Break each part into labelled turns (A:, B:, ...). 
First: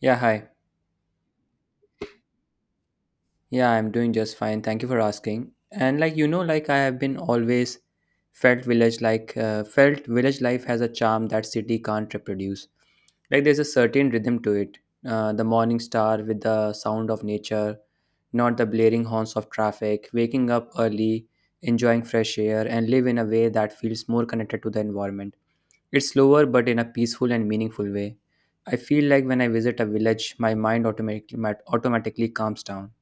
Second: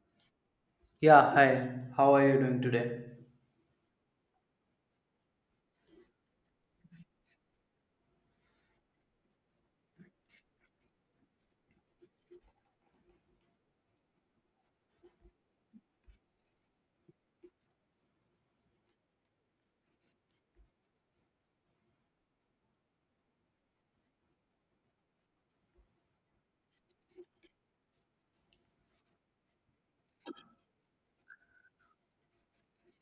A: Yeah, hi.
B: Yeah, hi. How are you doing today?
A: Yeah, I'm doing just fine. Thank you for asking. And I have been always felt village felt village life has a charm that city can't reproduce. Like there's a certain rhythm to it. The morning star with the sound of nature, not the blaring horns of traffic. Waking up early, enjoying fresh air, and live in a way that feels more connected to the environment. It's slower, but in a peaceful and meaningful way. I feel like when I visit a village, my mind automatically calms down.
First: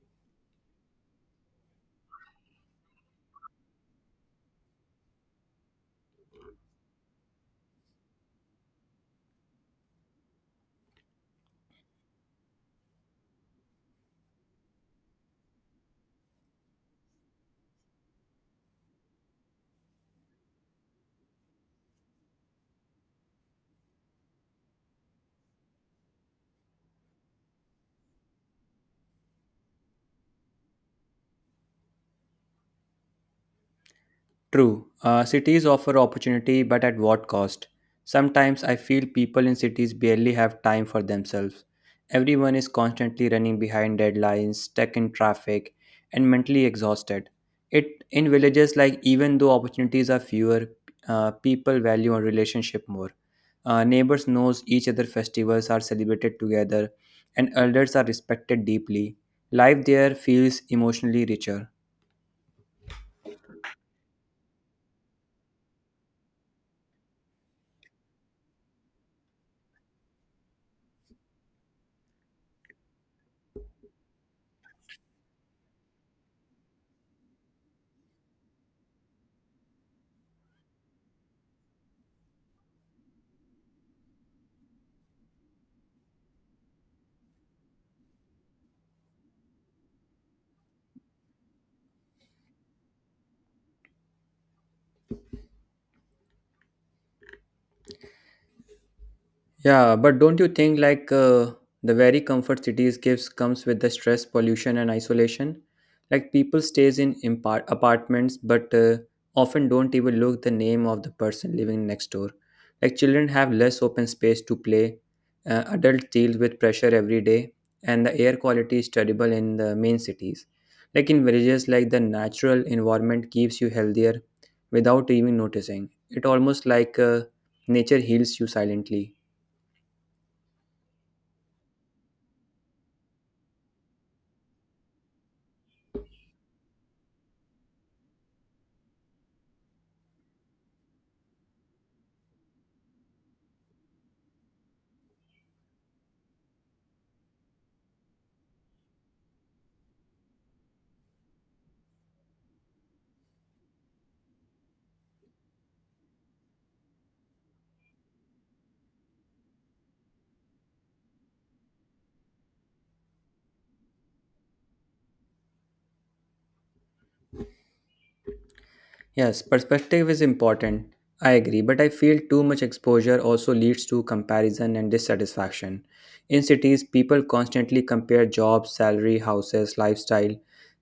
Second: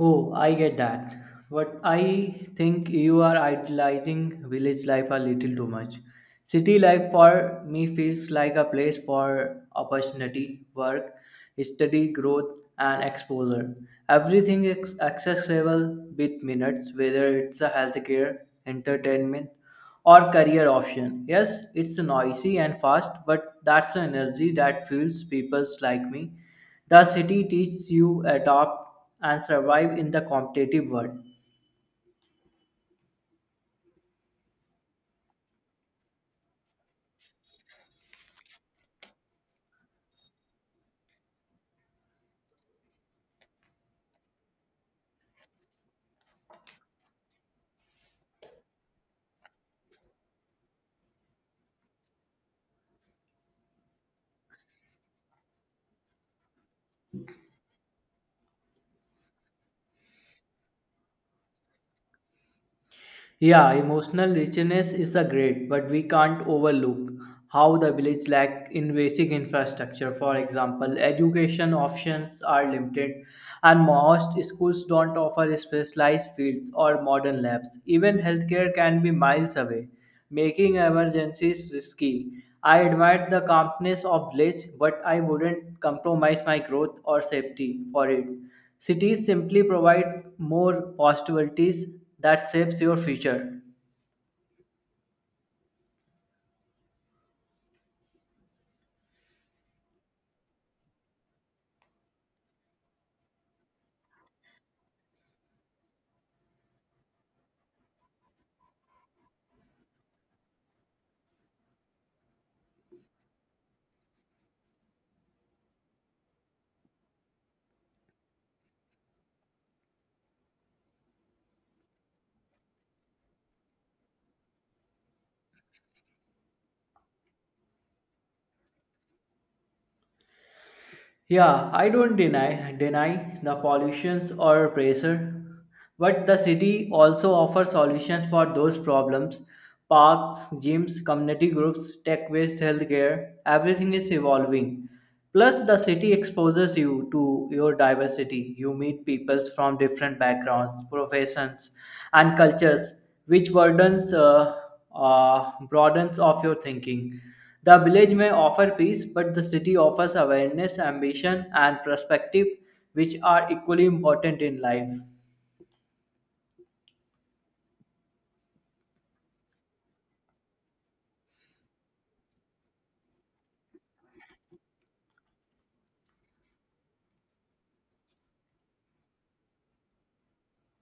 B: Oh, I get that. But I think you are idolizing village life a little too much. City life for me feels like a place for opportunity, work, study, growth, and exposure. Everything is accessible with minutes, whether it's a healthcare, entertainment, or career option. Yes, it's noisy and fast, but that's an energy that fuels people like me. The city teaches you adapt and survive in the competitive world.
A: True, cities offer opportunity, but at what cost? Sometimes I feel people in cities barely have time for themselves. Everyone is constantly running behind deadlines, stuck in traffic, and mentally exhausted. It in villages, like even though opportunities are fewer, people value on relationship more. Neighbors knows each other. Festivals are celebrated together, and elders are respected deeply. Life there feels emotionally richer.
B: Yeah, emotional richness is a great, but we can't overlook how the village lack in basic infrastructure. For example, education options are limited, and most schools don't offer specialized fields or modern labs. Even healthcare can be miles away, making emergencies risky. I admired the calmness of village, but I wouldn't compromise my growth or safety for it. Cities simply provide more possibilities that shapes your future.
A: Yeah, but don't you think the very comfort cities gives comes with the stress, pollution, and isolation? Like people stays in apartments, but often don't even look the name of the person living next door. Like children have less open space to play. Adults deal with pressure every day, and the air quality is terrible in the main cities. Like in villages, like the natural environment keeps you healthier without even noticing. It almost like nature heals you silently.
B: Yeah, I don't deny the pollutions or pressure, but the city also offers solutions for those problems. Parks, gyms, community groups, tech based healthcare, everything is evolving. Plus, the city exposes you to your diversity. You meet people from different backgrounds, professions, and cultures, which broadens of your thinking. The village may offer peace, but the city offers awareness, ambition, and perspective, which are equally important in life.
A: Yes, perspective is important. I agree, but I feel too much exposure also leads to comparison and dissatisfaction. In cities, people constantly compare jobs, salary, houses, lifestyle.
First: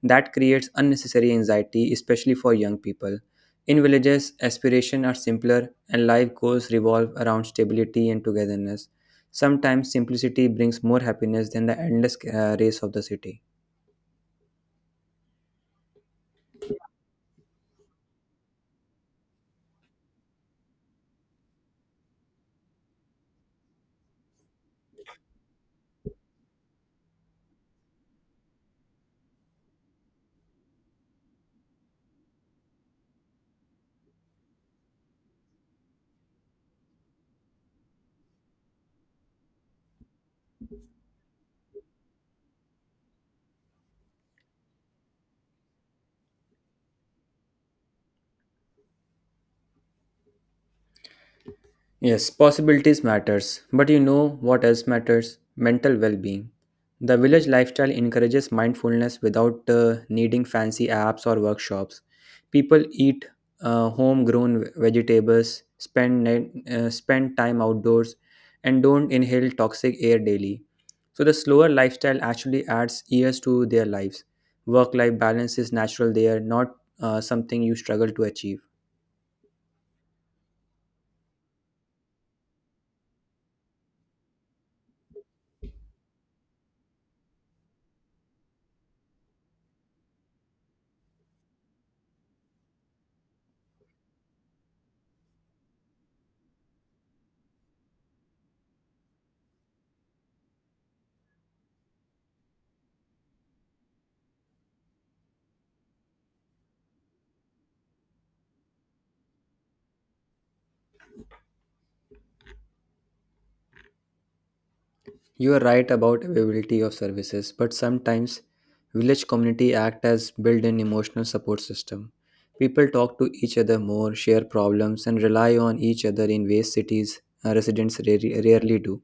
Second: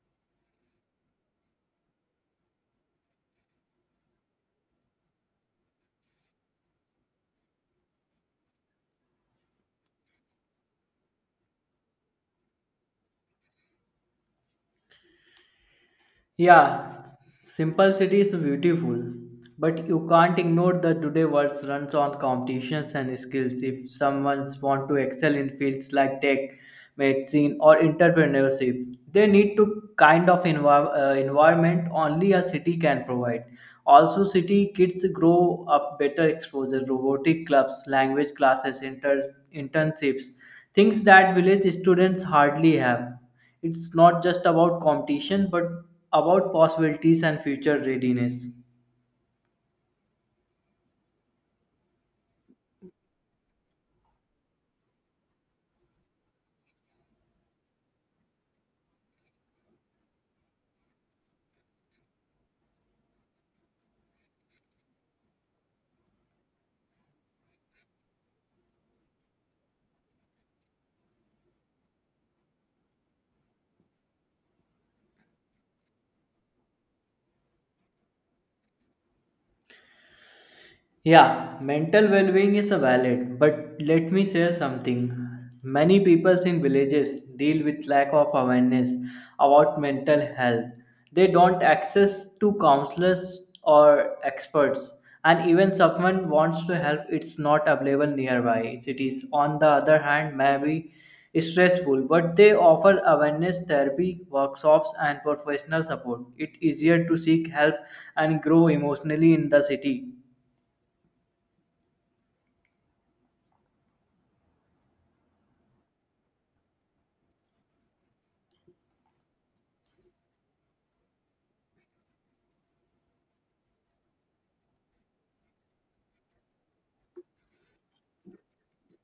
A: That creates unnecessary anxiety, especially for young people. In villages, aspirations are simpler and life goals revolve around stability and togetherness. Sometimes simplicity brings more happiness than the endless race of the city.
B: Yeah, simple is beautiful, but you can't ignore the today world runs on competitions and skills. If someone wants to excel in fields like tech, medicine, or entrepreneurship, they need to kind of environment only a city can provide. Also, city kids grow up better exposure, robotic clubs, language classes, internships, things that village students hardly have. It's not just about competition, but about possibilities and future readiness.
A: Yes, possibilities matters, but you know what else matters? Mental well-being. The village lifestyle encourages mindfulness without needing fancy apps or workshops. People eat homegrown vegetables, spend time outdoors, and don't inhale toxic air daily. So the slower lifestyle actually adds years to their lives. Work-life balance is natural there, not something you struggle to achieve.
B: Yeah, mental well being is a valid, but let me share something. Many people in villages deal with lack of awareness about mental health. They don't access to counselors or experts, and even someone wants to help, it's not available nearby. Cities, on the other hand, may be stressful, but they offer awareness therapy, workshops, and professional support. It's easier to seek help and grow emotionally in the city.
A: You are right about availability of services, but sometimes village community act as built-in emotional support system. People talk to each other more, share problems, and rely on each other in ways cities residents rarely do.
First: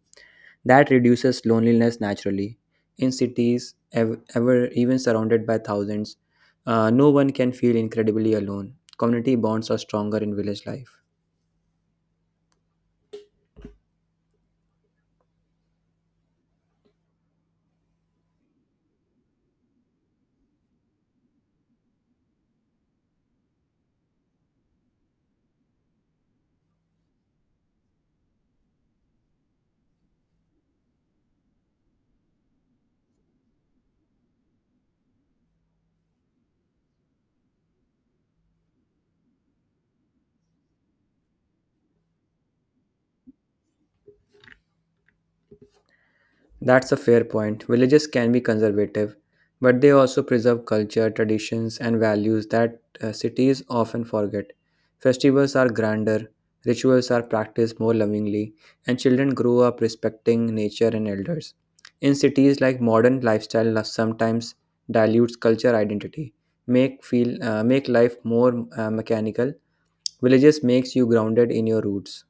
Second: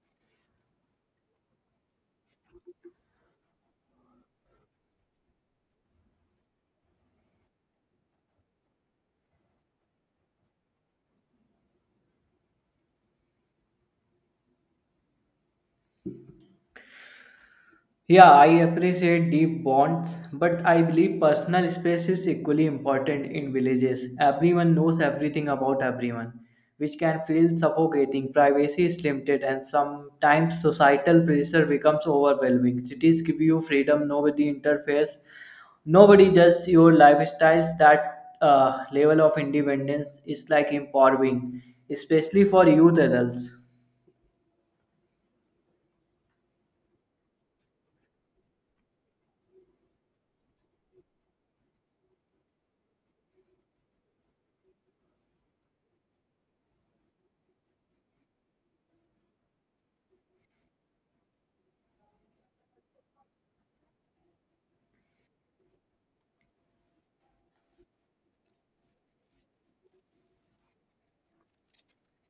A: That reduces loneliness naturally. In cities, ev- ever even surrounded by thousands, no one can feel incredibly alone. Community bonds are stronger in village life.
B: Yeah, I appreciate deep bonds, but I believe personal space is equally important in villages. Everyone knows everything about everyone, which can feel suffocating. Privacy is limited, and sometimes societal pressure becomes overwhelming. Cities give you freedom, nobody interferes, nobody judges your lifestyles. That level of independence is like empowering, especially for youth adults.
A: That's a fair point. Villages can be conservative, but they also preserve culture, traditions, and values that cities often forget. Festivals are grander, rituals are practiced more lovingly, and children grow up respecting nature and elders. In cities, like modern lifestyle sometimes dilutes culture identity, make life more mechanical. Villages makes you grounded in your roots.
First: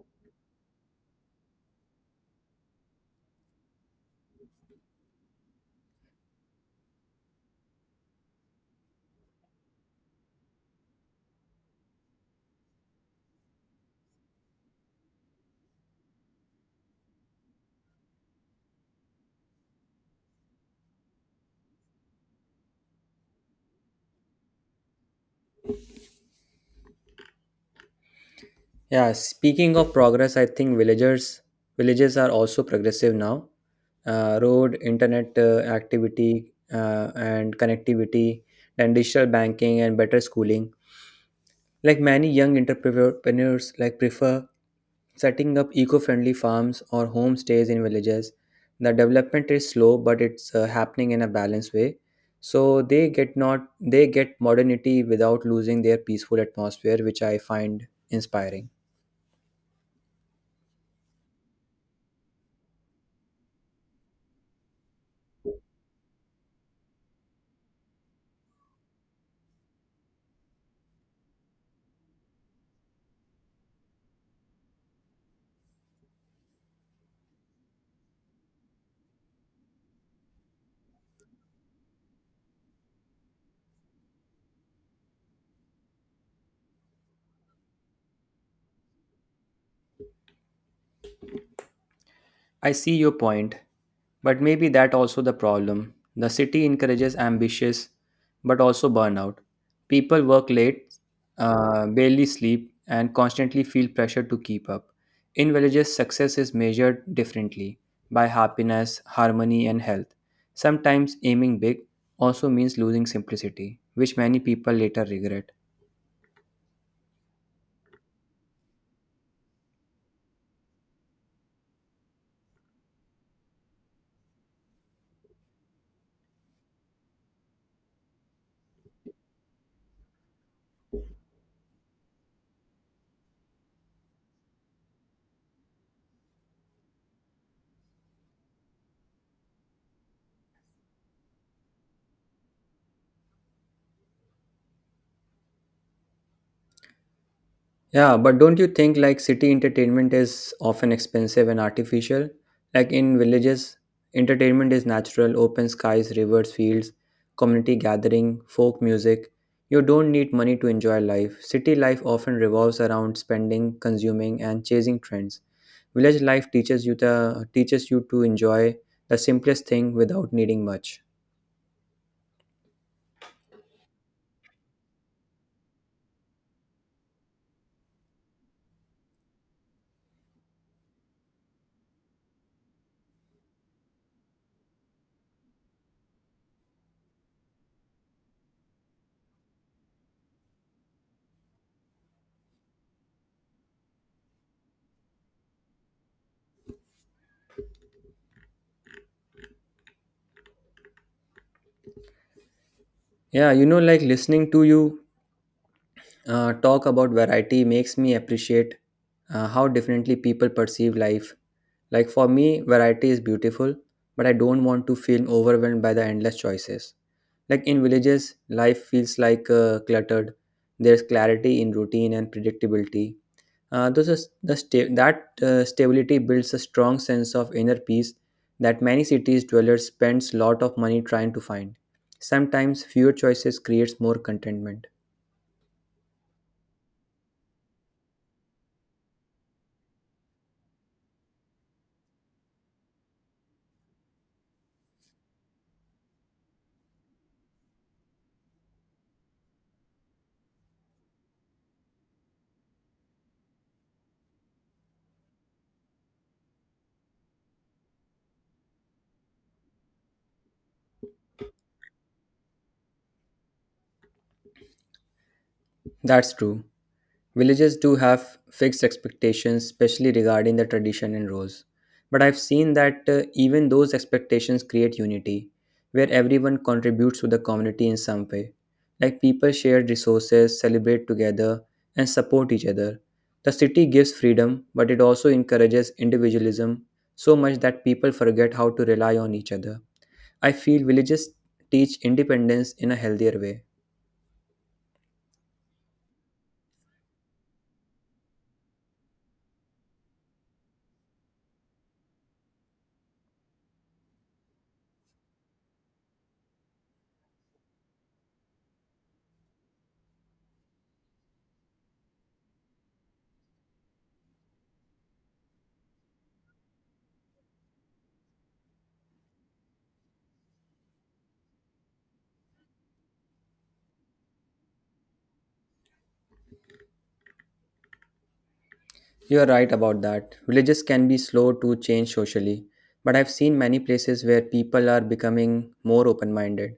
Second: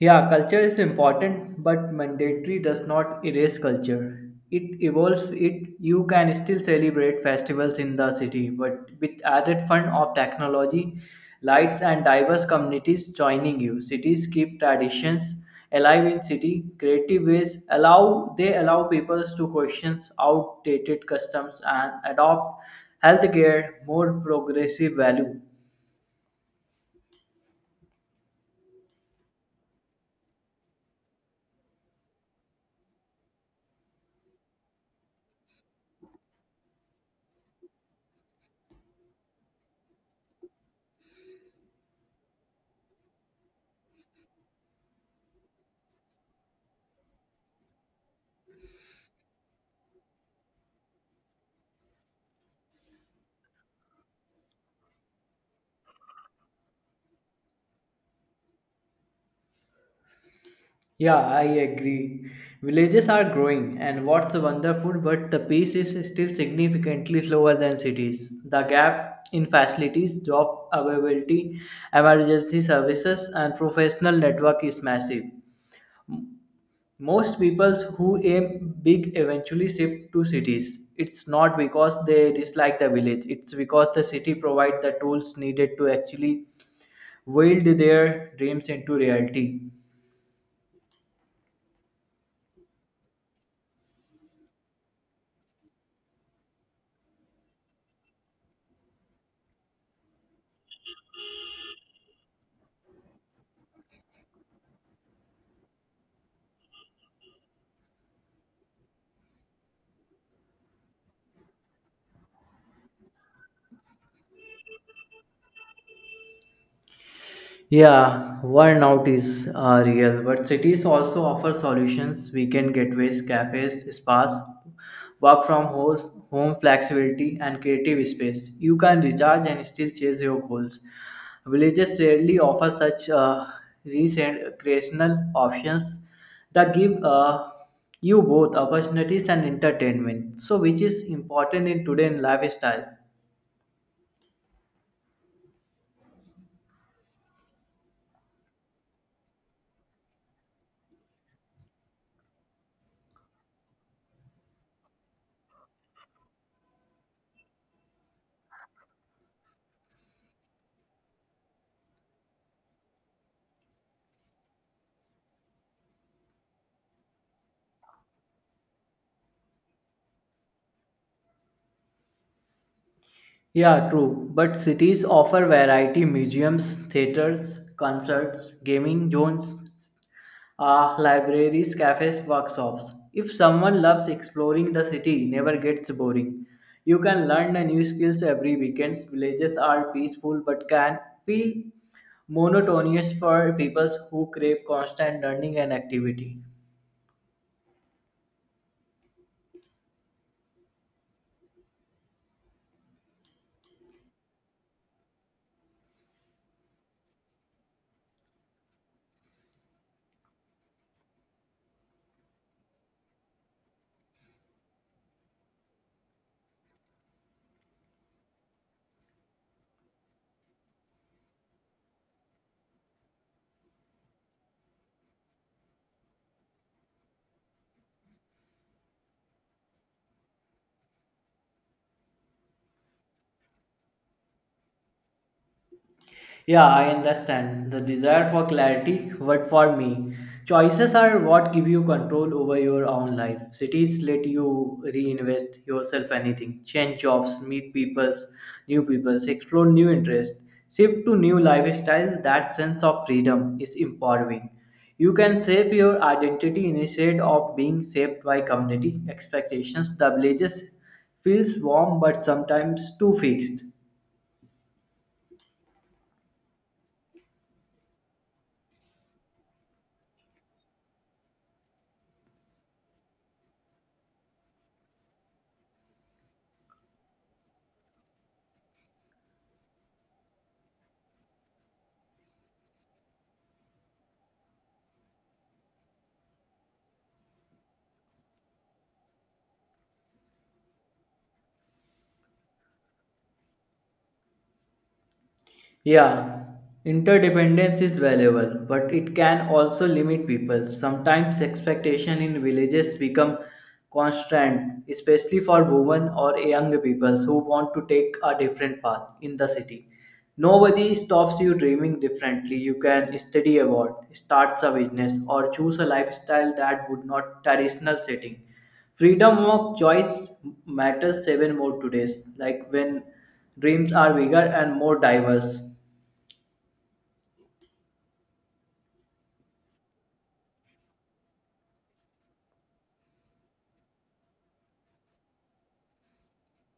B: Yeah, culture is important, but mandatory does not erase culture. It evolves it you can still celebrate festivals in the city, but with added fun of technology, lights and diverse communities joining you. Cities keep traditions alive in city, creative ways allow they allow people to question outdated customs and adopt healthcare more progressive value.
A: Yeah, speaking of progress, I think villagers villages are also progressive now. Road, internet activity, and connectivity, and digital banking and better schooling. Like many young entrepreneurs, like prefer setting up eco-friendly farms or homestays in villages. The development is slow, but it's happening in a balanced way. So they get not they get modernity without losing their peaceful atmosphere, which I find inspiring.
B: Yeah, I agree. Villages are growing, and what's wonderful, but the pace is still significantly slower than cities. The gap in facilities, job availability, emergency services, and professional network is massive. Most people who aim big eventually shift to cities. It's not because they dislike the village, it's because the city provides the tools needed to actually wield their dreams into reality.
A: I see your point, but maybe that also the problem. The city encourages ambitious but also burnout. People work late, barely sleep, and constantly feel pressure to keep up. In villages, success is measured differently by happiness, harmony, and health. Sometimes aiming big also means losing simplicity, which many people later regret.
B: Yeah, burnout is real, but cities also offer solutions. Weekend getaways, cafes, spas, work from homes, home flexibility, and creative space. You can recharge and still chase your goals. Villages rarely offer such rich and recreational options that give you both opportunities and entertainment. So, which is important in today's lifestyle.
A: Yeah, but don't you think like city entertainment is often expensive and artificial? Like in villages, entertainment is natural, open skies, rivers, fields, community gathering, folk music. You don't need money to enjoy life. City life often revolves around spending, consuming and chasing trends. Village life teaches you to enjoy the simplest thing without needing much.
B: Yeah, true. But cities offer variety museums, theaters, concerts, gaming zones, libraries, cafes, workshops. If someone loves exploring the city, never gets boring. You can learn a new skills every weekend. Villages are peaceful but can feel monotonous for people who crave constant learning and activity.
A: Yeah, you know like listening to you talk about variety makes me appreciate how differently people perceive life. Like for me, variety is beautiful, but I don't want to feel overwhelmed by the endless choices. Like in villages, life feels like cluttered. There's clarity in routine and predictability. Those are, the sta- that Stability builds a strong sense of inner peace that many cities dwellers spends lot of money trying to find. Sometimes fewer choices creates more contentment.
B: Yeah, I understand the desire for clarity, but for me, choices are what give you control over your own life. Cities let you reinvest yourself anything, change jobs, meet peoples, new peoples, explore new interests, shift to new lifestyle. That sense of freedom is empowering. You can shape your identity instead of being shaped by community expectations. The villages feels warm but sometimes too fixed.
A: That's true. Villages do have fixed expectations, especially regarding the tradition and roles. But I've seen that even those expectations create unity, where everyone contributes to the community in some way. Like people share resources, celebrate together, and support each other. The city gives freedom, but it also encourages individualism so much that people forget how to rely on each other. I feel villages teach independence in a healthier way.
B: Yeah, interdependence is valuable, but it can also limit people. Sometimes expectation in villages become constant, especially for women or young people who want to take a different path in the city. Nobody stops you dreaming differently. You can study abroad, start a business, or choose a lifestyle that would not traditional setting. Freedom of choice matters even more today, like when dreams are bigger and more diverse.
A: You are right about that. Villages can be slow to change socially, but I've seen many places where people are becoming more open minded.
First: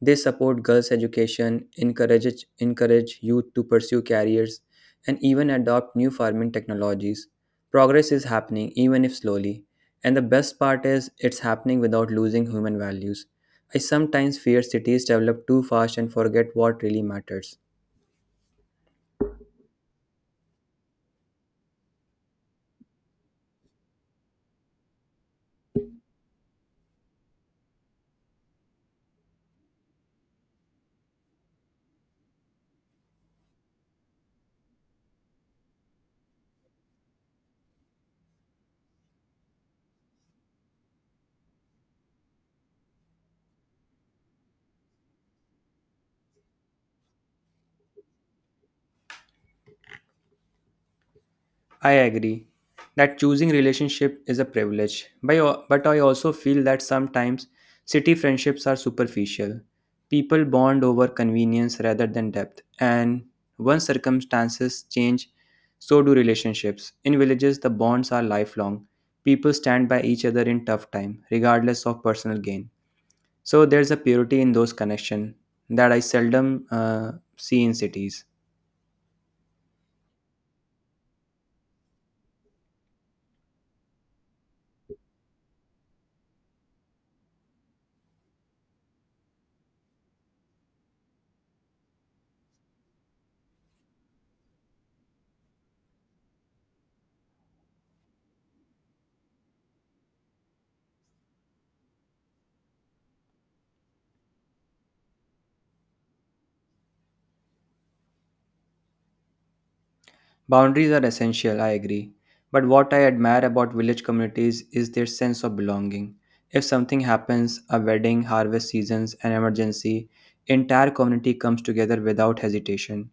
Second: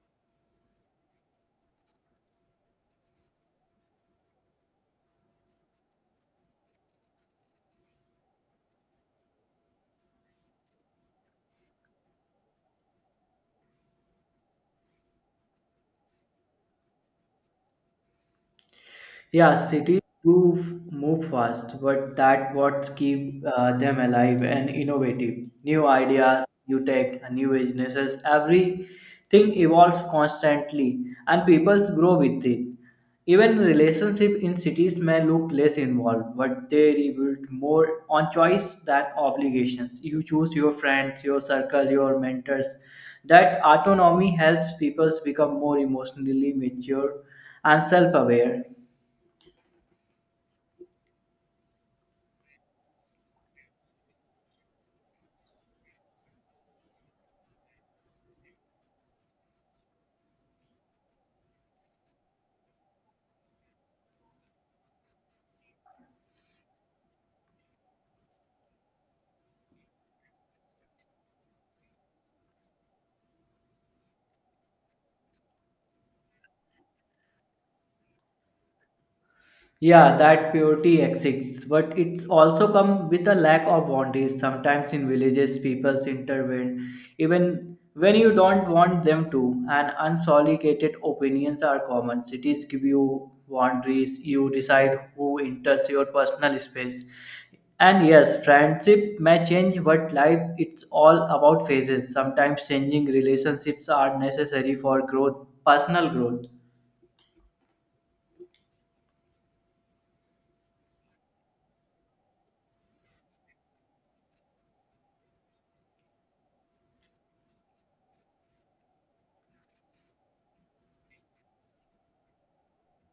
A: They support girls' education, encourage youth to pursue careers, and even adopt new farming technologies. Progress is happening, even if slowly. And the best part is, it's happening without losing human values. I sometimes fear cities develop too fast and forget what really matters.
B: Yeah, cities do move fast, but that what keep them alive and innovative. New ideas, new tech, and new businesses. Everything evolves constantly, and peoples grow with it. Even relationship in cities may look less involved, but they rebuild more on choice than obligations. You choose your friends, your circle, your mentors. That autonomy helps peoples become more emotionally mature and self-aware.
A: I agree that choosing relationship is a privilege, but I also feel that sometimes city friendships are superficial. People bond over convenience rather than depth, and once circumstances change, so do relationships. In villages, the bonds are lifelong. People stand by each other in tough time, regardless of personal gain. So there's a purity in those connections that I seldom see in cities.
B: Yeah, that purity exists, but it's also come with a lack of boundaries. Sometimes in villages, people intervene even when you don't want them to, and unsolicited opinions are common. Cities give you boundaries, you decide who enters your personal space. And yes, friendship may change, but life it's all about phases. Sometimes changing relationships are necessary for growth, personal growth.
A: Boundaries are essential, I agree. But what I admire about village communities is their sense of belonging. If something happens, a wedding, harvest seasons, an emergency, entire community comes together without hesitation.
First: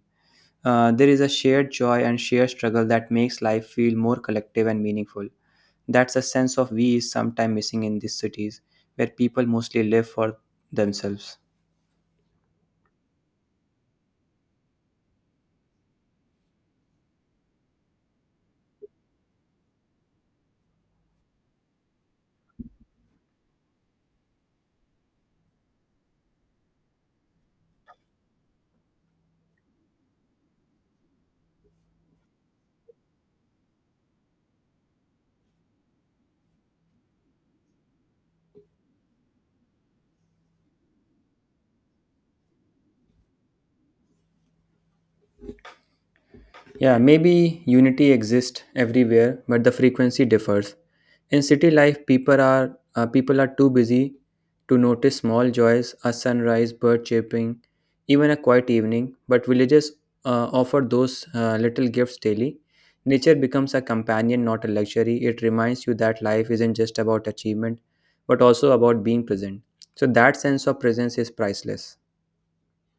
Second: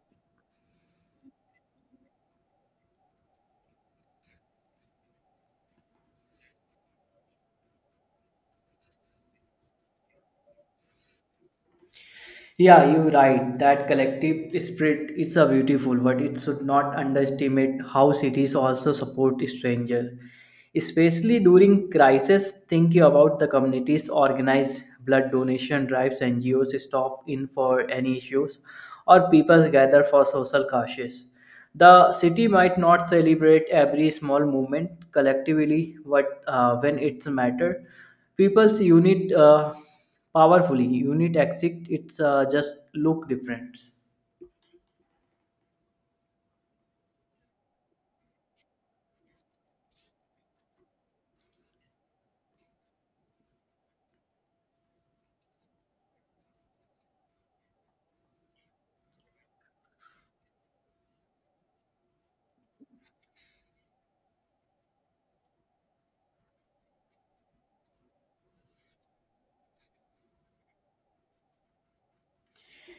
A: There is a shared joy and shared struggle that makes life feel more collective and meaningful. That's a sense of we is sometimes missing in these cities, where people mostly live for themselves.
B: Yeah, you're right. That collective spirit is a beautiful, but it should not underestimate how cities also support strangers, especially during crisis. Thinking about the communities organize blood donation drives, NGOs stop in for any issues, or people gather for social causes. The city might not celebrate every small movement collectively, but when it's matter, people's unit powerfully. Unit exit, it's just look different.
A: Yeah, maybe unity exists everywhere, but the frequency differs. In city life, people are too busy to notice small joys, a sunrise, bird chirping, even a quiet evening. But villages offer those little gifts daily. Nature becomes a companion, not a luxury. It reminds you that life isn't just about achievement, but also about being present. So that sense of presence is priceless.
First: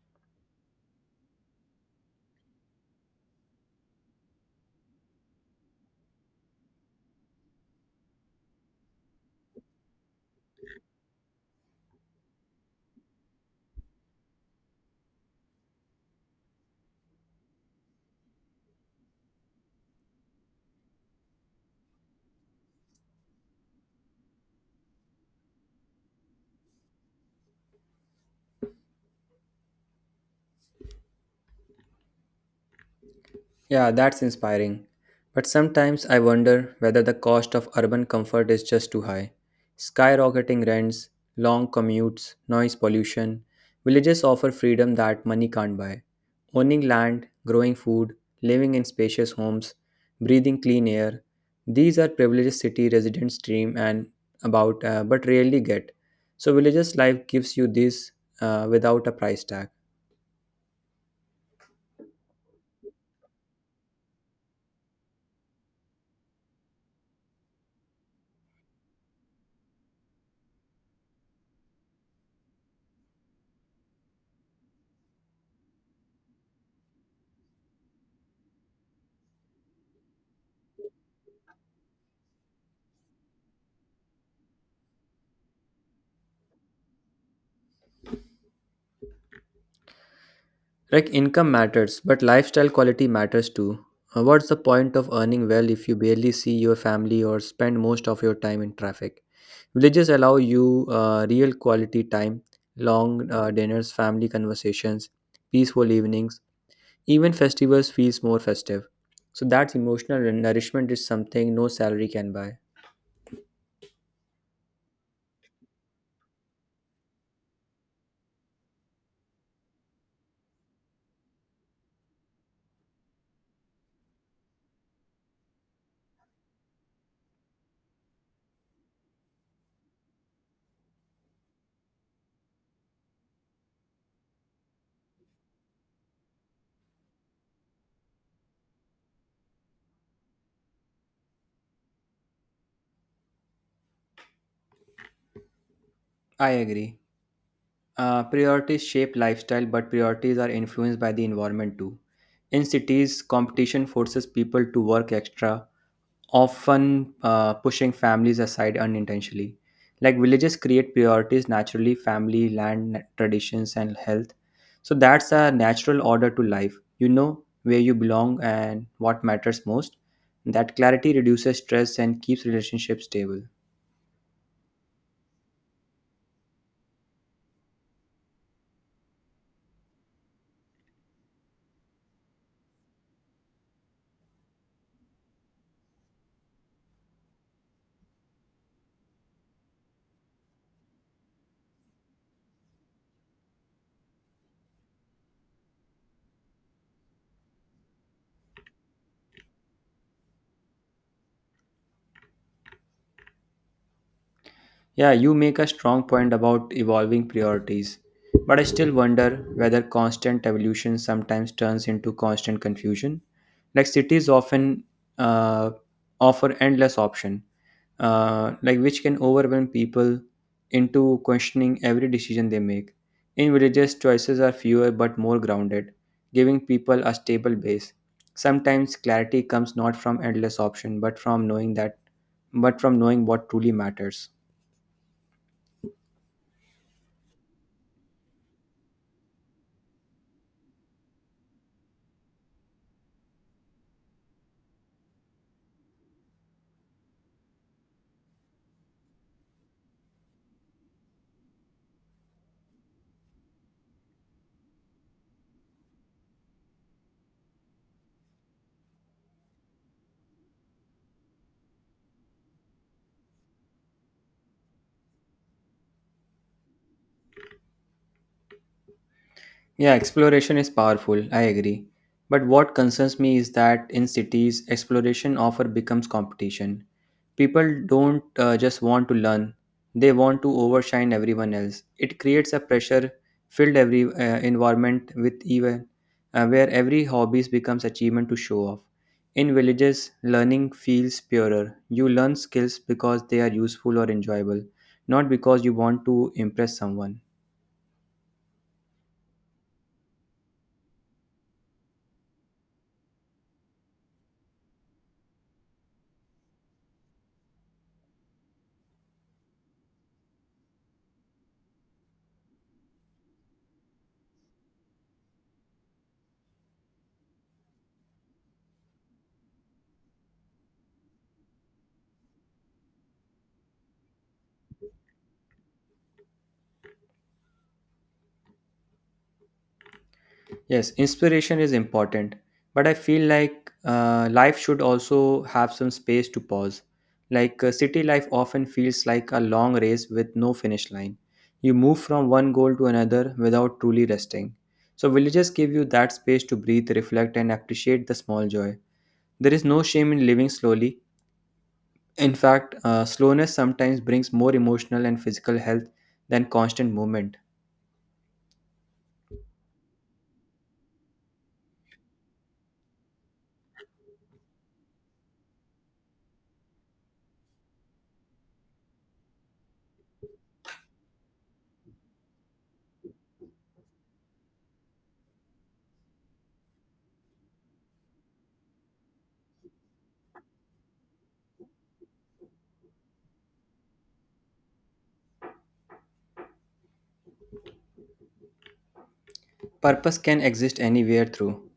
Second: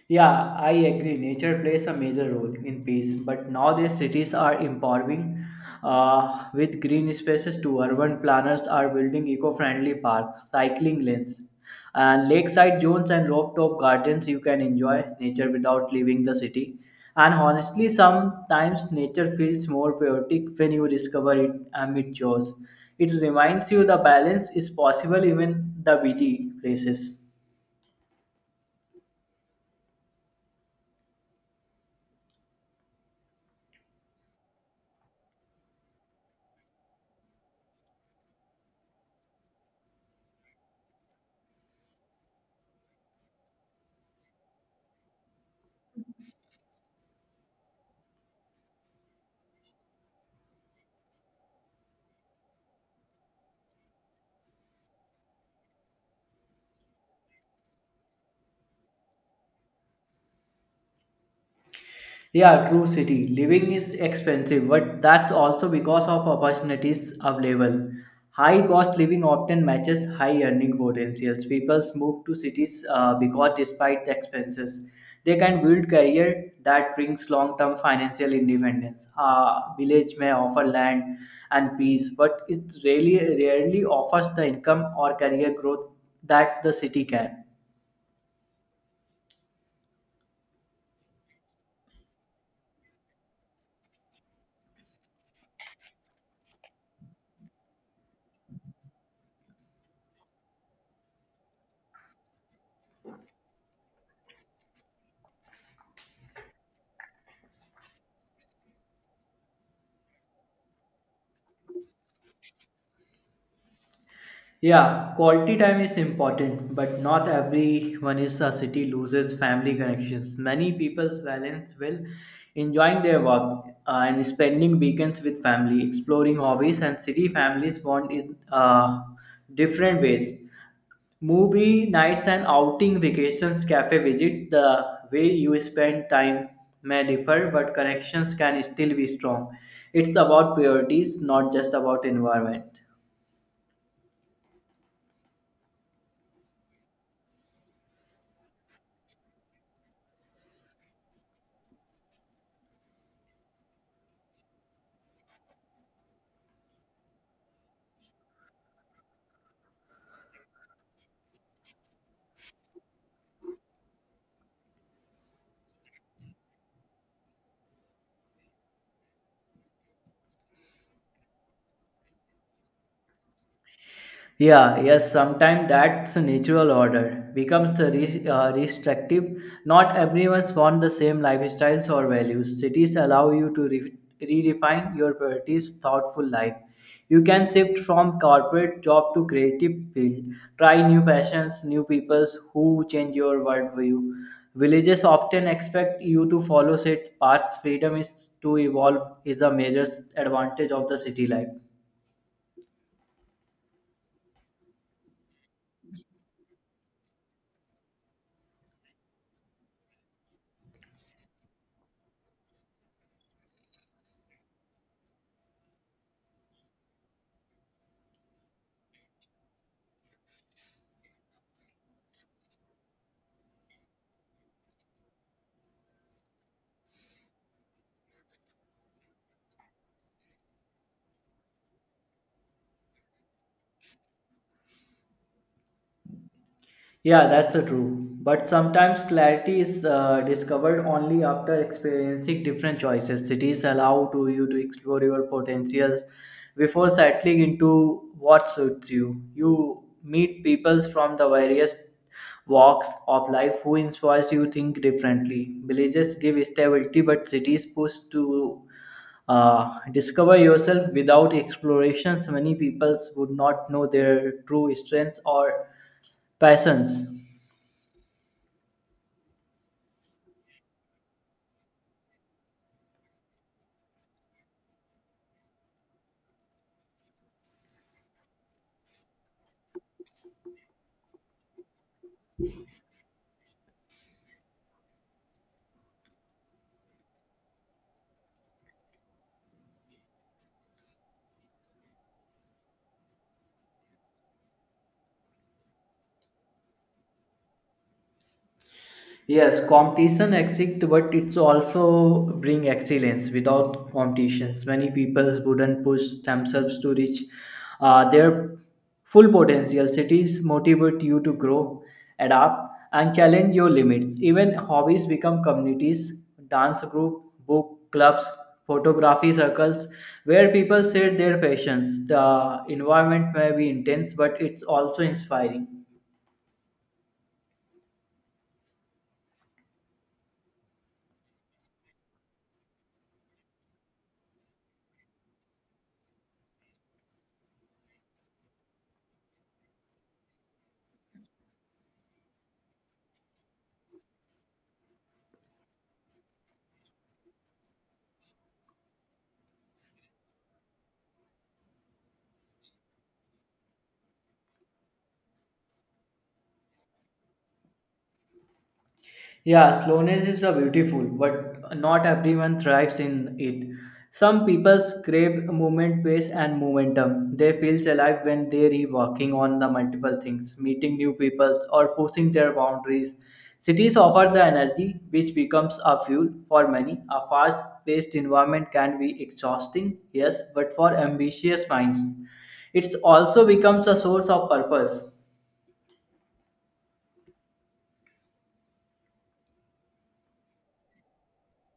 B: Yeah, I agree. Nature plays a major role in peace, but nowadays cities are improving with green spaces to urban planners are building eco-friendly parks, cycling lanes, and lakeside zones and rooftop gardens. You can enjoy nature without leaving the city. And honestly, sometimes nature feels more poetic when you discover it amid chores. It reminds you the balance is possible even the busy places.
A: Yeah, that's inspiring. But sometimes I wonder whether the cost of urban comfort is just too high. Skyrocketing rents, long commutes, noise pollution. Villages offer freedom that money can't buy. Owning land, growing food, living in spacious homes, breathing clean air. These are privileges city residents dream and about but rarely get. So villages life gives you this without a price tag.
B: Yeah, true city. Living is expensive, but that's also because of opportunities available. High cost living often matches high earning potentials. People move to cities because despite the expenses, they can build career that brings long-term financial independence. Village may offer land and peace, but it really rarely offers the income or career growth that the city can.
A: Like income matters, but lifestyle quality matters too. What's the point of earning well if you barely see your family or spend most of your time in traffic? Villages allow you real quality time, long dinners, family conversations, peaceful evenings. Even festivals feels more festive. So that emotional nourishment is something no salary can buy.
B: Yeah, quality time is important, but not everyone is a city loses family connections. Many people's balance will enjoying their work and spending weekends with family, exploring hobbies, and city families bond in different ways. Movie nights and outing vacations, cafe visit, the way you spend time may differ, but connections can still be strong. It's about priorities, not just about environment.
A: I agree. Priorities shape lifestyle, but priorities are influenced by the environment too. In cities, competition forces people to work extra, often pushing families aside unintentionally. Like villages create priorities naturally family, land, traditions, and health. So that's a natural order to life. You know where you belong and what matters most. That clarity reduces stress and keeps relationships stable.
B: Yeah, yes, sometimes that's a natural order becomes a restrictive. Not everyone's wants the same lifestyles or values. Cities allow you to redefine your priorities, thoughtful life. You can shift from corporate job to creative field. Try new passions, new peoples who change your worldview. Villages often expect you to follow set paths. Freedom is to evolve is a major advantage of the city life.
A: Yeah, you make a strong point about evolving priorities, but I still wonder whether constant evolution sometimes turns into constant confusion. Like cities often uh, offer endless option, like which can overwhelm people into questioning every decision they make. In villages, choices are fewer but more grounded, giving people a stable base. Sometimes clarity comes not from endless option, but from knowing what truly matters.
B: Yeah, that's true. But sometimes clarity is discovered only after experiencing different choices. Cities allow to you to explore your potentials before settling into what suits you. You meet peoples from the various walks of life who inspires you think differently. Villages give stability, but cities push to discover yourself without explorations. Many peoples would not know their true strengths or passions.
A: Yeah, exploration is powerful, I agree. But what concerns me is that in cities, exploration often becomes competition. People don't just want to learn, they want to overshine everyone else. It creates a pressure filled every environment with even where every hobbies becomes achievement to show off. In villages, learning feels purer. You learn skills because they are useful or enjoyable, not because you want to impress someone.
B: Yes, competition exists, but it's also bring excellence. Without competitions, many people wouldn't push themselves to reach their full potential. Cities motivate you to grow, adapt, and challenge your limits. Even hobbies become communities, dance group, book clubs, photography circles, where people share their passions. The environment may be intense, but it's also inspiring.
A: Yes, inspiration is important, but I feel like life should also have some space to pause. City life often feels like a long race with no finish line. You move from one goal to another without truly resting. So, villages give you that space to breathe, reflect, and appreciate the small joy. There is no shame in living slowly. In fact, slowness sometimes brings more emotional and physical health than constant movement.
B: Yeah, slowness is a beautiful, but not everyone thrives in it. Some people crave movement, pace, and momentum. They feel alive when they're working on the multiple things, meeting new people, or pushing their boundaries. Cities offer the energy, which becomes a fuel for many. A fast-paced environment can be exhausting, yes, but for ambitious minds, it also becomes a source of purpose.
A: Purpose can exist anywhere through.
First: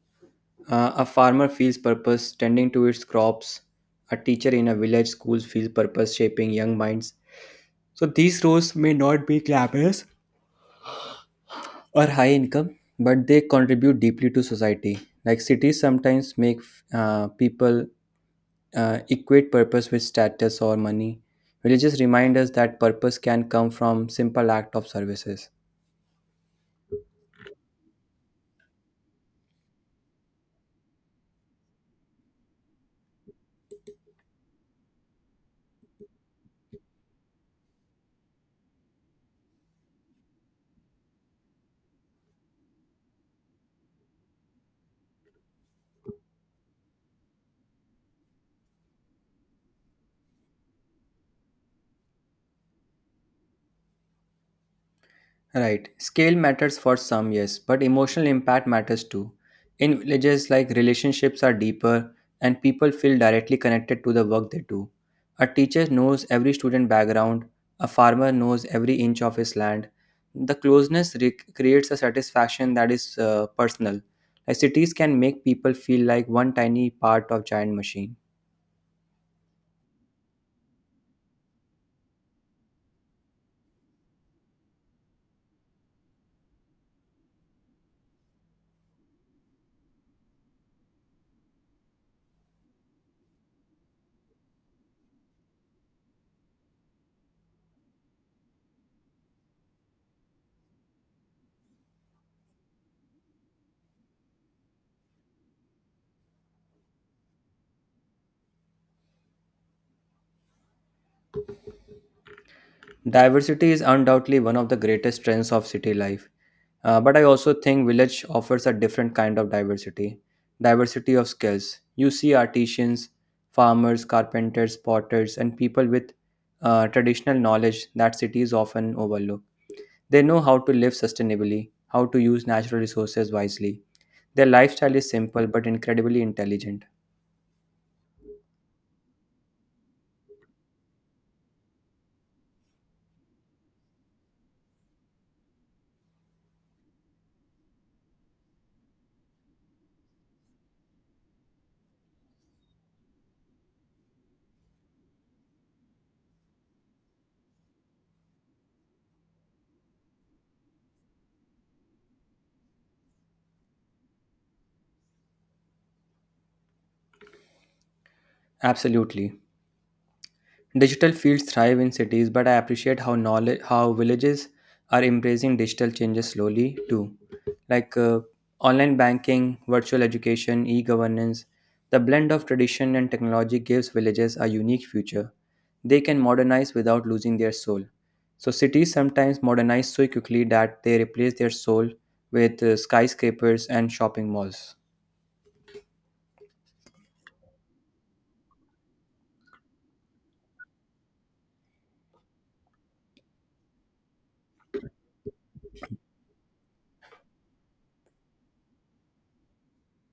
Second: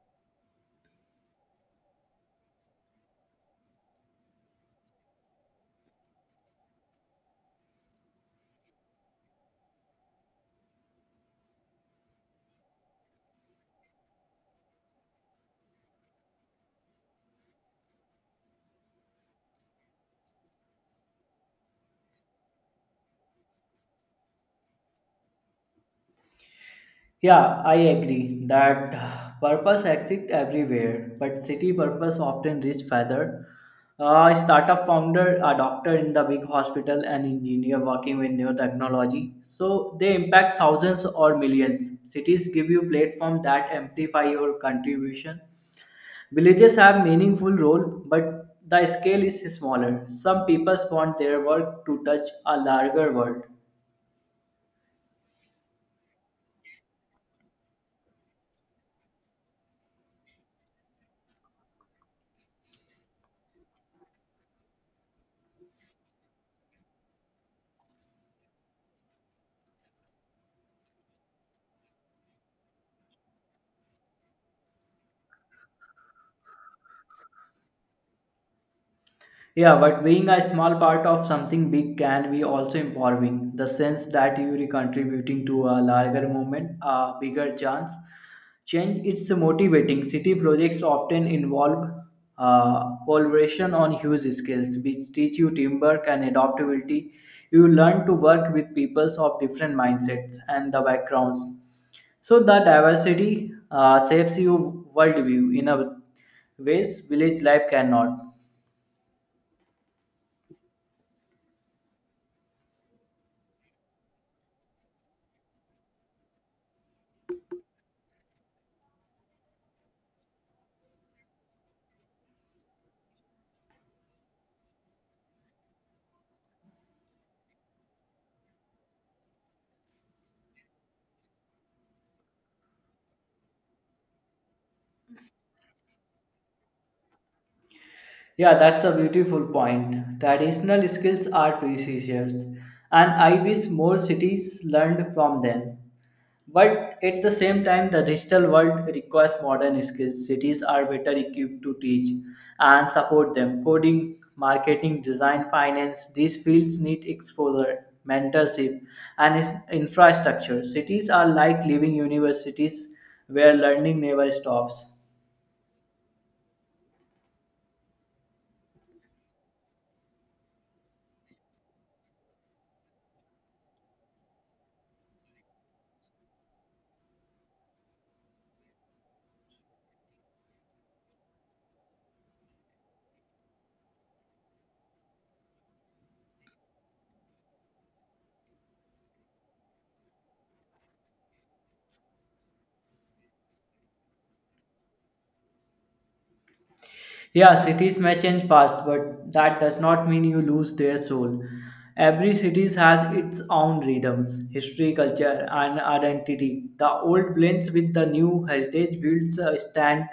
A: A farmer feels purpose tending to its crops. A teacher in a village school feels purpose shaping young minds. So these roles may not be glamorous or high income, but they contribute deeply to society. Like cities sometimes make people equate purpose with status or money. Villages remind us that purpose can come from simple act of services.
B: Yeah, I agree that purpose exists everywhere, but city purpose often reach further. A startup founder, a doctor in the big hospital, an engineer working with new technology. So they impact thousands or millions. Cities give you platform that amplify your contribution. Villages have meaningful role, but the scale is smaller. Some people want their work to touch a larger world.
A: Right. Scale matters for some, yes, but emotional impact matters too. In villages, like relationships are deeper and people feel directly connected to the work they do. A teacher knows every student background, a farmer knows every inch of his land. The closeness creates a satisfaction that is personal. Like cities can make people feel like one tiny part of giant machine.
B: Yeah, but being a small part of something big can be also empowering. The sense that you are contributing to a larger movement, a bigger chance, change. It's motivating. City projects often involve collaboration on huge scales, which teach you teamwork and adaptability. You learn to work with peoples of different mindsets and the backgrounds. So the diversity shapes your worldview in a ways village life cannot.
A: Diversity is undoubtedly one of the greatest strengths of city life. But I also think village offers a different kind of diversity, diversity of skills. You see artisans, farmers, carpenters, potters, and people with traditional knowledge that cities often overlook. They know how to live sustainably, how to use natural resources wisely. Their lifestyle is simple but incredibly intelligent.
B: Yeah, that's the beautiful point. Traditional skills are precious, and I wish more cities learned from them. But at the same time, the digital world requires modern skills. Cities are better equipped to teach and support them. Coding, marketing, design, finance, these fields need exposure, mentorship, and infrastructure. Cities are like living universities where learning never stops.
A: Absolutely. Digital fields thrive in cities, but I appreciate how knowledge, how villages are embracing digital changes slowly too, like online banking, virtual education, e-governance. The blend of tradition and technology gives villages a unique future. They can modernize without losing their soul. So cities sometimes modernize so quickly that they replace their soul with skyscrapers and shopping malls.
B: Yeah, cities may change fast, but that does not mean you lose their soul. Every city has its own rhythms, history, culture, and identity. The old blends with the new heritage builds a stand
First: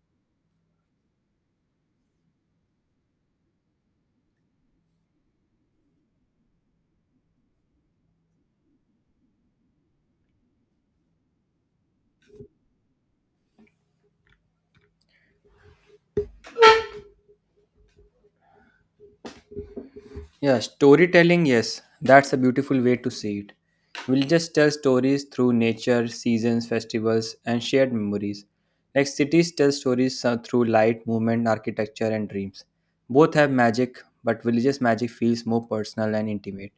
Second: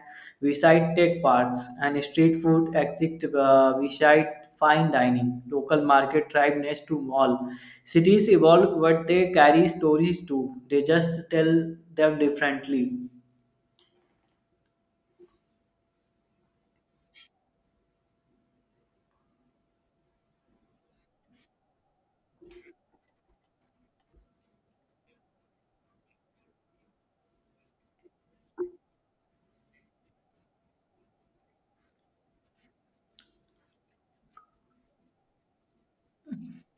B: beside tech parks and street food exit beside fine dining, local market tribe next to mall. Cities evolve, but they carry stories too. They just tell them differently.
A: Yeah, storytelling, yes, that's a beautiful way to see it. We'll just tell stories through nature, seasons, festivals, and shared memories. Like cities tell stories through light, movement, architecture, and dreams. Both have magic, but religious magic feels more personal and intimate.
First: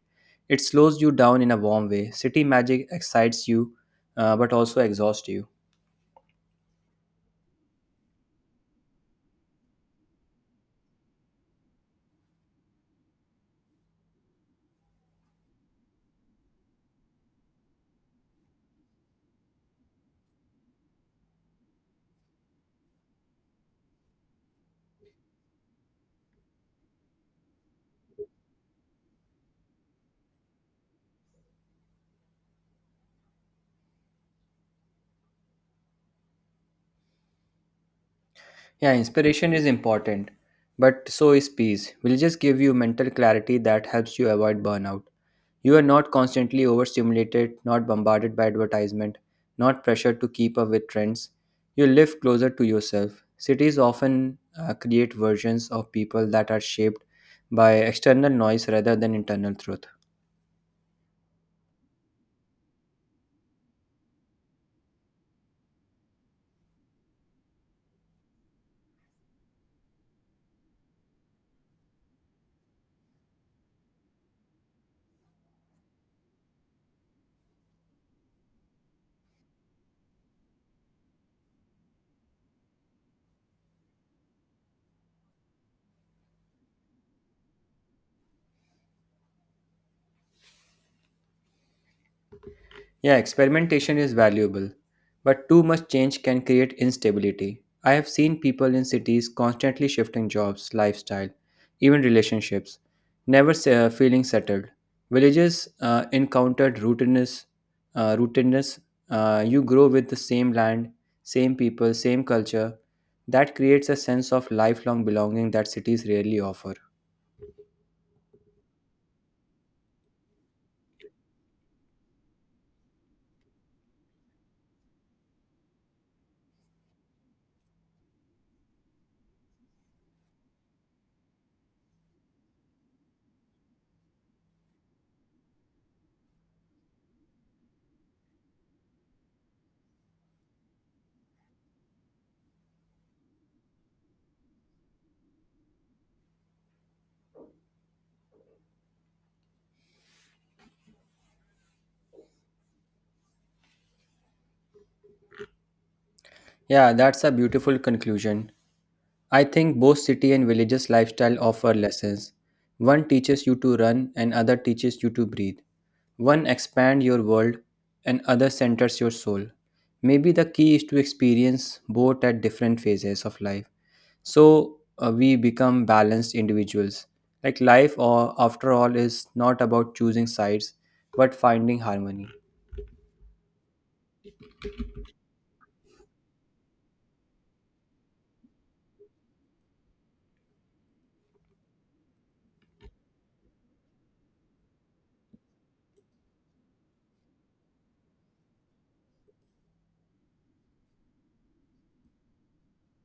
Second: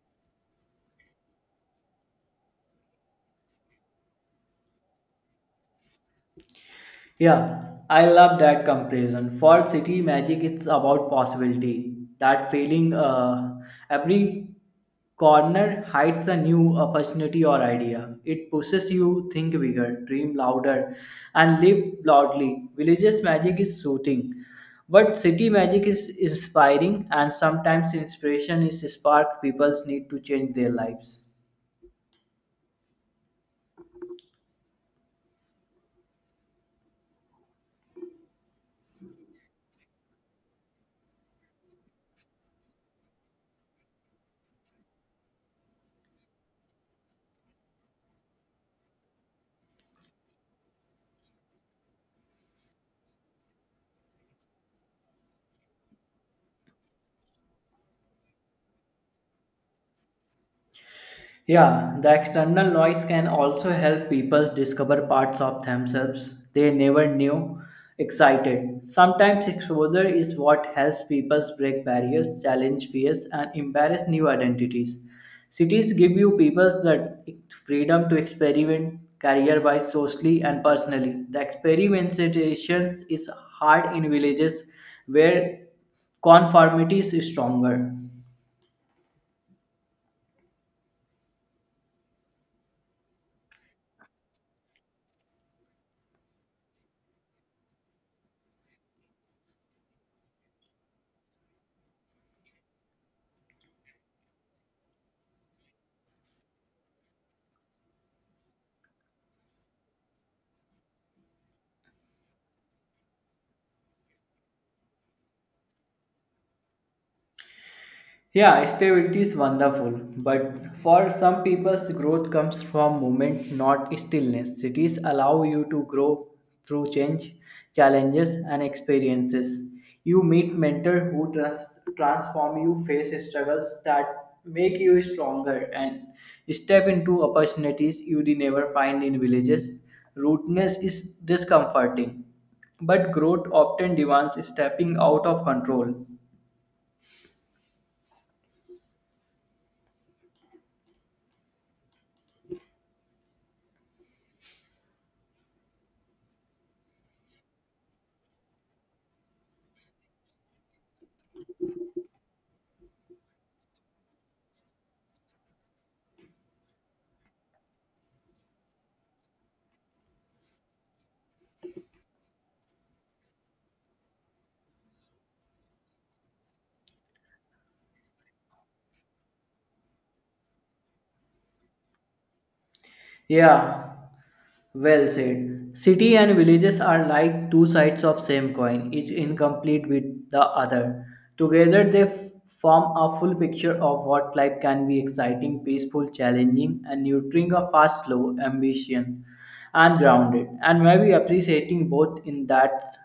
A: It slows you down in a warm way. City magic excites you, but also exhausts you.
B: Yeah, I love that comparison. For city magic, it's about possibility. That feeling, every corner hides a new opportunity or idea. It pushes you think bigger, dream louder, and live loudly. Villages magic is soothing, but city magic is inspiring, and sometimes inspiration is spark people's need to change their lives.
A: Yeah, inspiration is important, but so is peace. Will just give you mental clarity that helps you avoid burnout. You are not constantly overstimulated, not bombarded by advertisement, not pressured to keep up with trends. You live closer to yourself. Cities often create versions of people that are shaped by external noise rather than internal truth.
B: Yeah, the external noise can also help people discover parts of themselves they never knew excited. Sometimes exposure is what helps people break barriers, challenge fears, and embrace new identities. Cities give you people the freedom to experiment career wise, socially, and personally. The experimentation is hard in villages where conformity is stronger.
A: Yeah, experimentation is valuable, but too much change can create instability. I have seen people in cities constantly shifting jobs, lifestyle, even relationships, never feeling settled. Villages encountered rootedness, uh, rootedness. You grow with the same land, same people, same culture. That creates a sense of lifelong belonging that cities rarely offer.
B: Yeah, stability is wonderful, but for some people's growth comes from movement, not stillness. Cities allow you to grow through change, challenges, and experiences. You meet mentors who transform you, face struggles that make you stronger, and step into opportunities you would never find in villages. Rootness is discomforting, but growth often demands stepping out of control.
A: Yeah, that's a beautiful conclusion. I think both city and villages lifestyle offer lessons. One teaches you to run and other teaches you to breathe. One expand your world and other centers your soul. Maybe the key is to experience both at different phases of life. So we become balanced individuals. Like life or after all is not about choosing sides but finding harmony.
B: Yeah, well said. City and villages are like two sides of same coin, each incomplete with the other. Together they form a full picture of what life can be exciting, peaceful, challenging, and nurturing a fast, slow, ambition, and grounded. And maybe appreciating both in that's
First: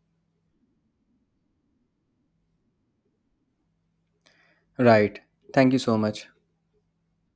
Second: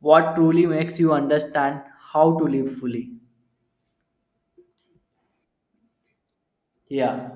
B: what truly makes you understand how to live fully.
A: Right. Thank you so much.
B: Yeah.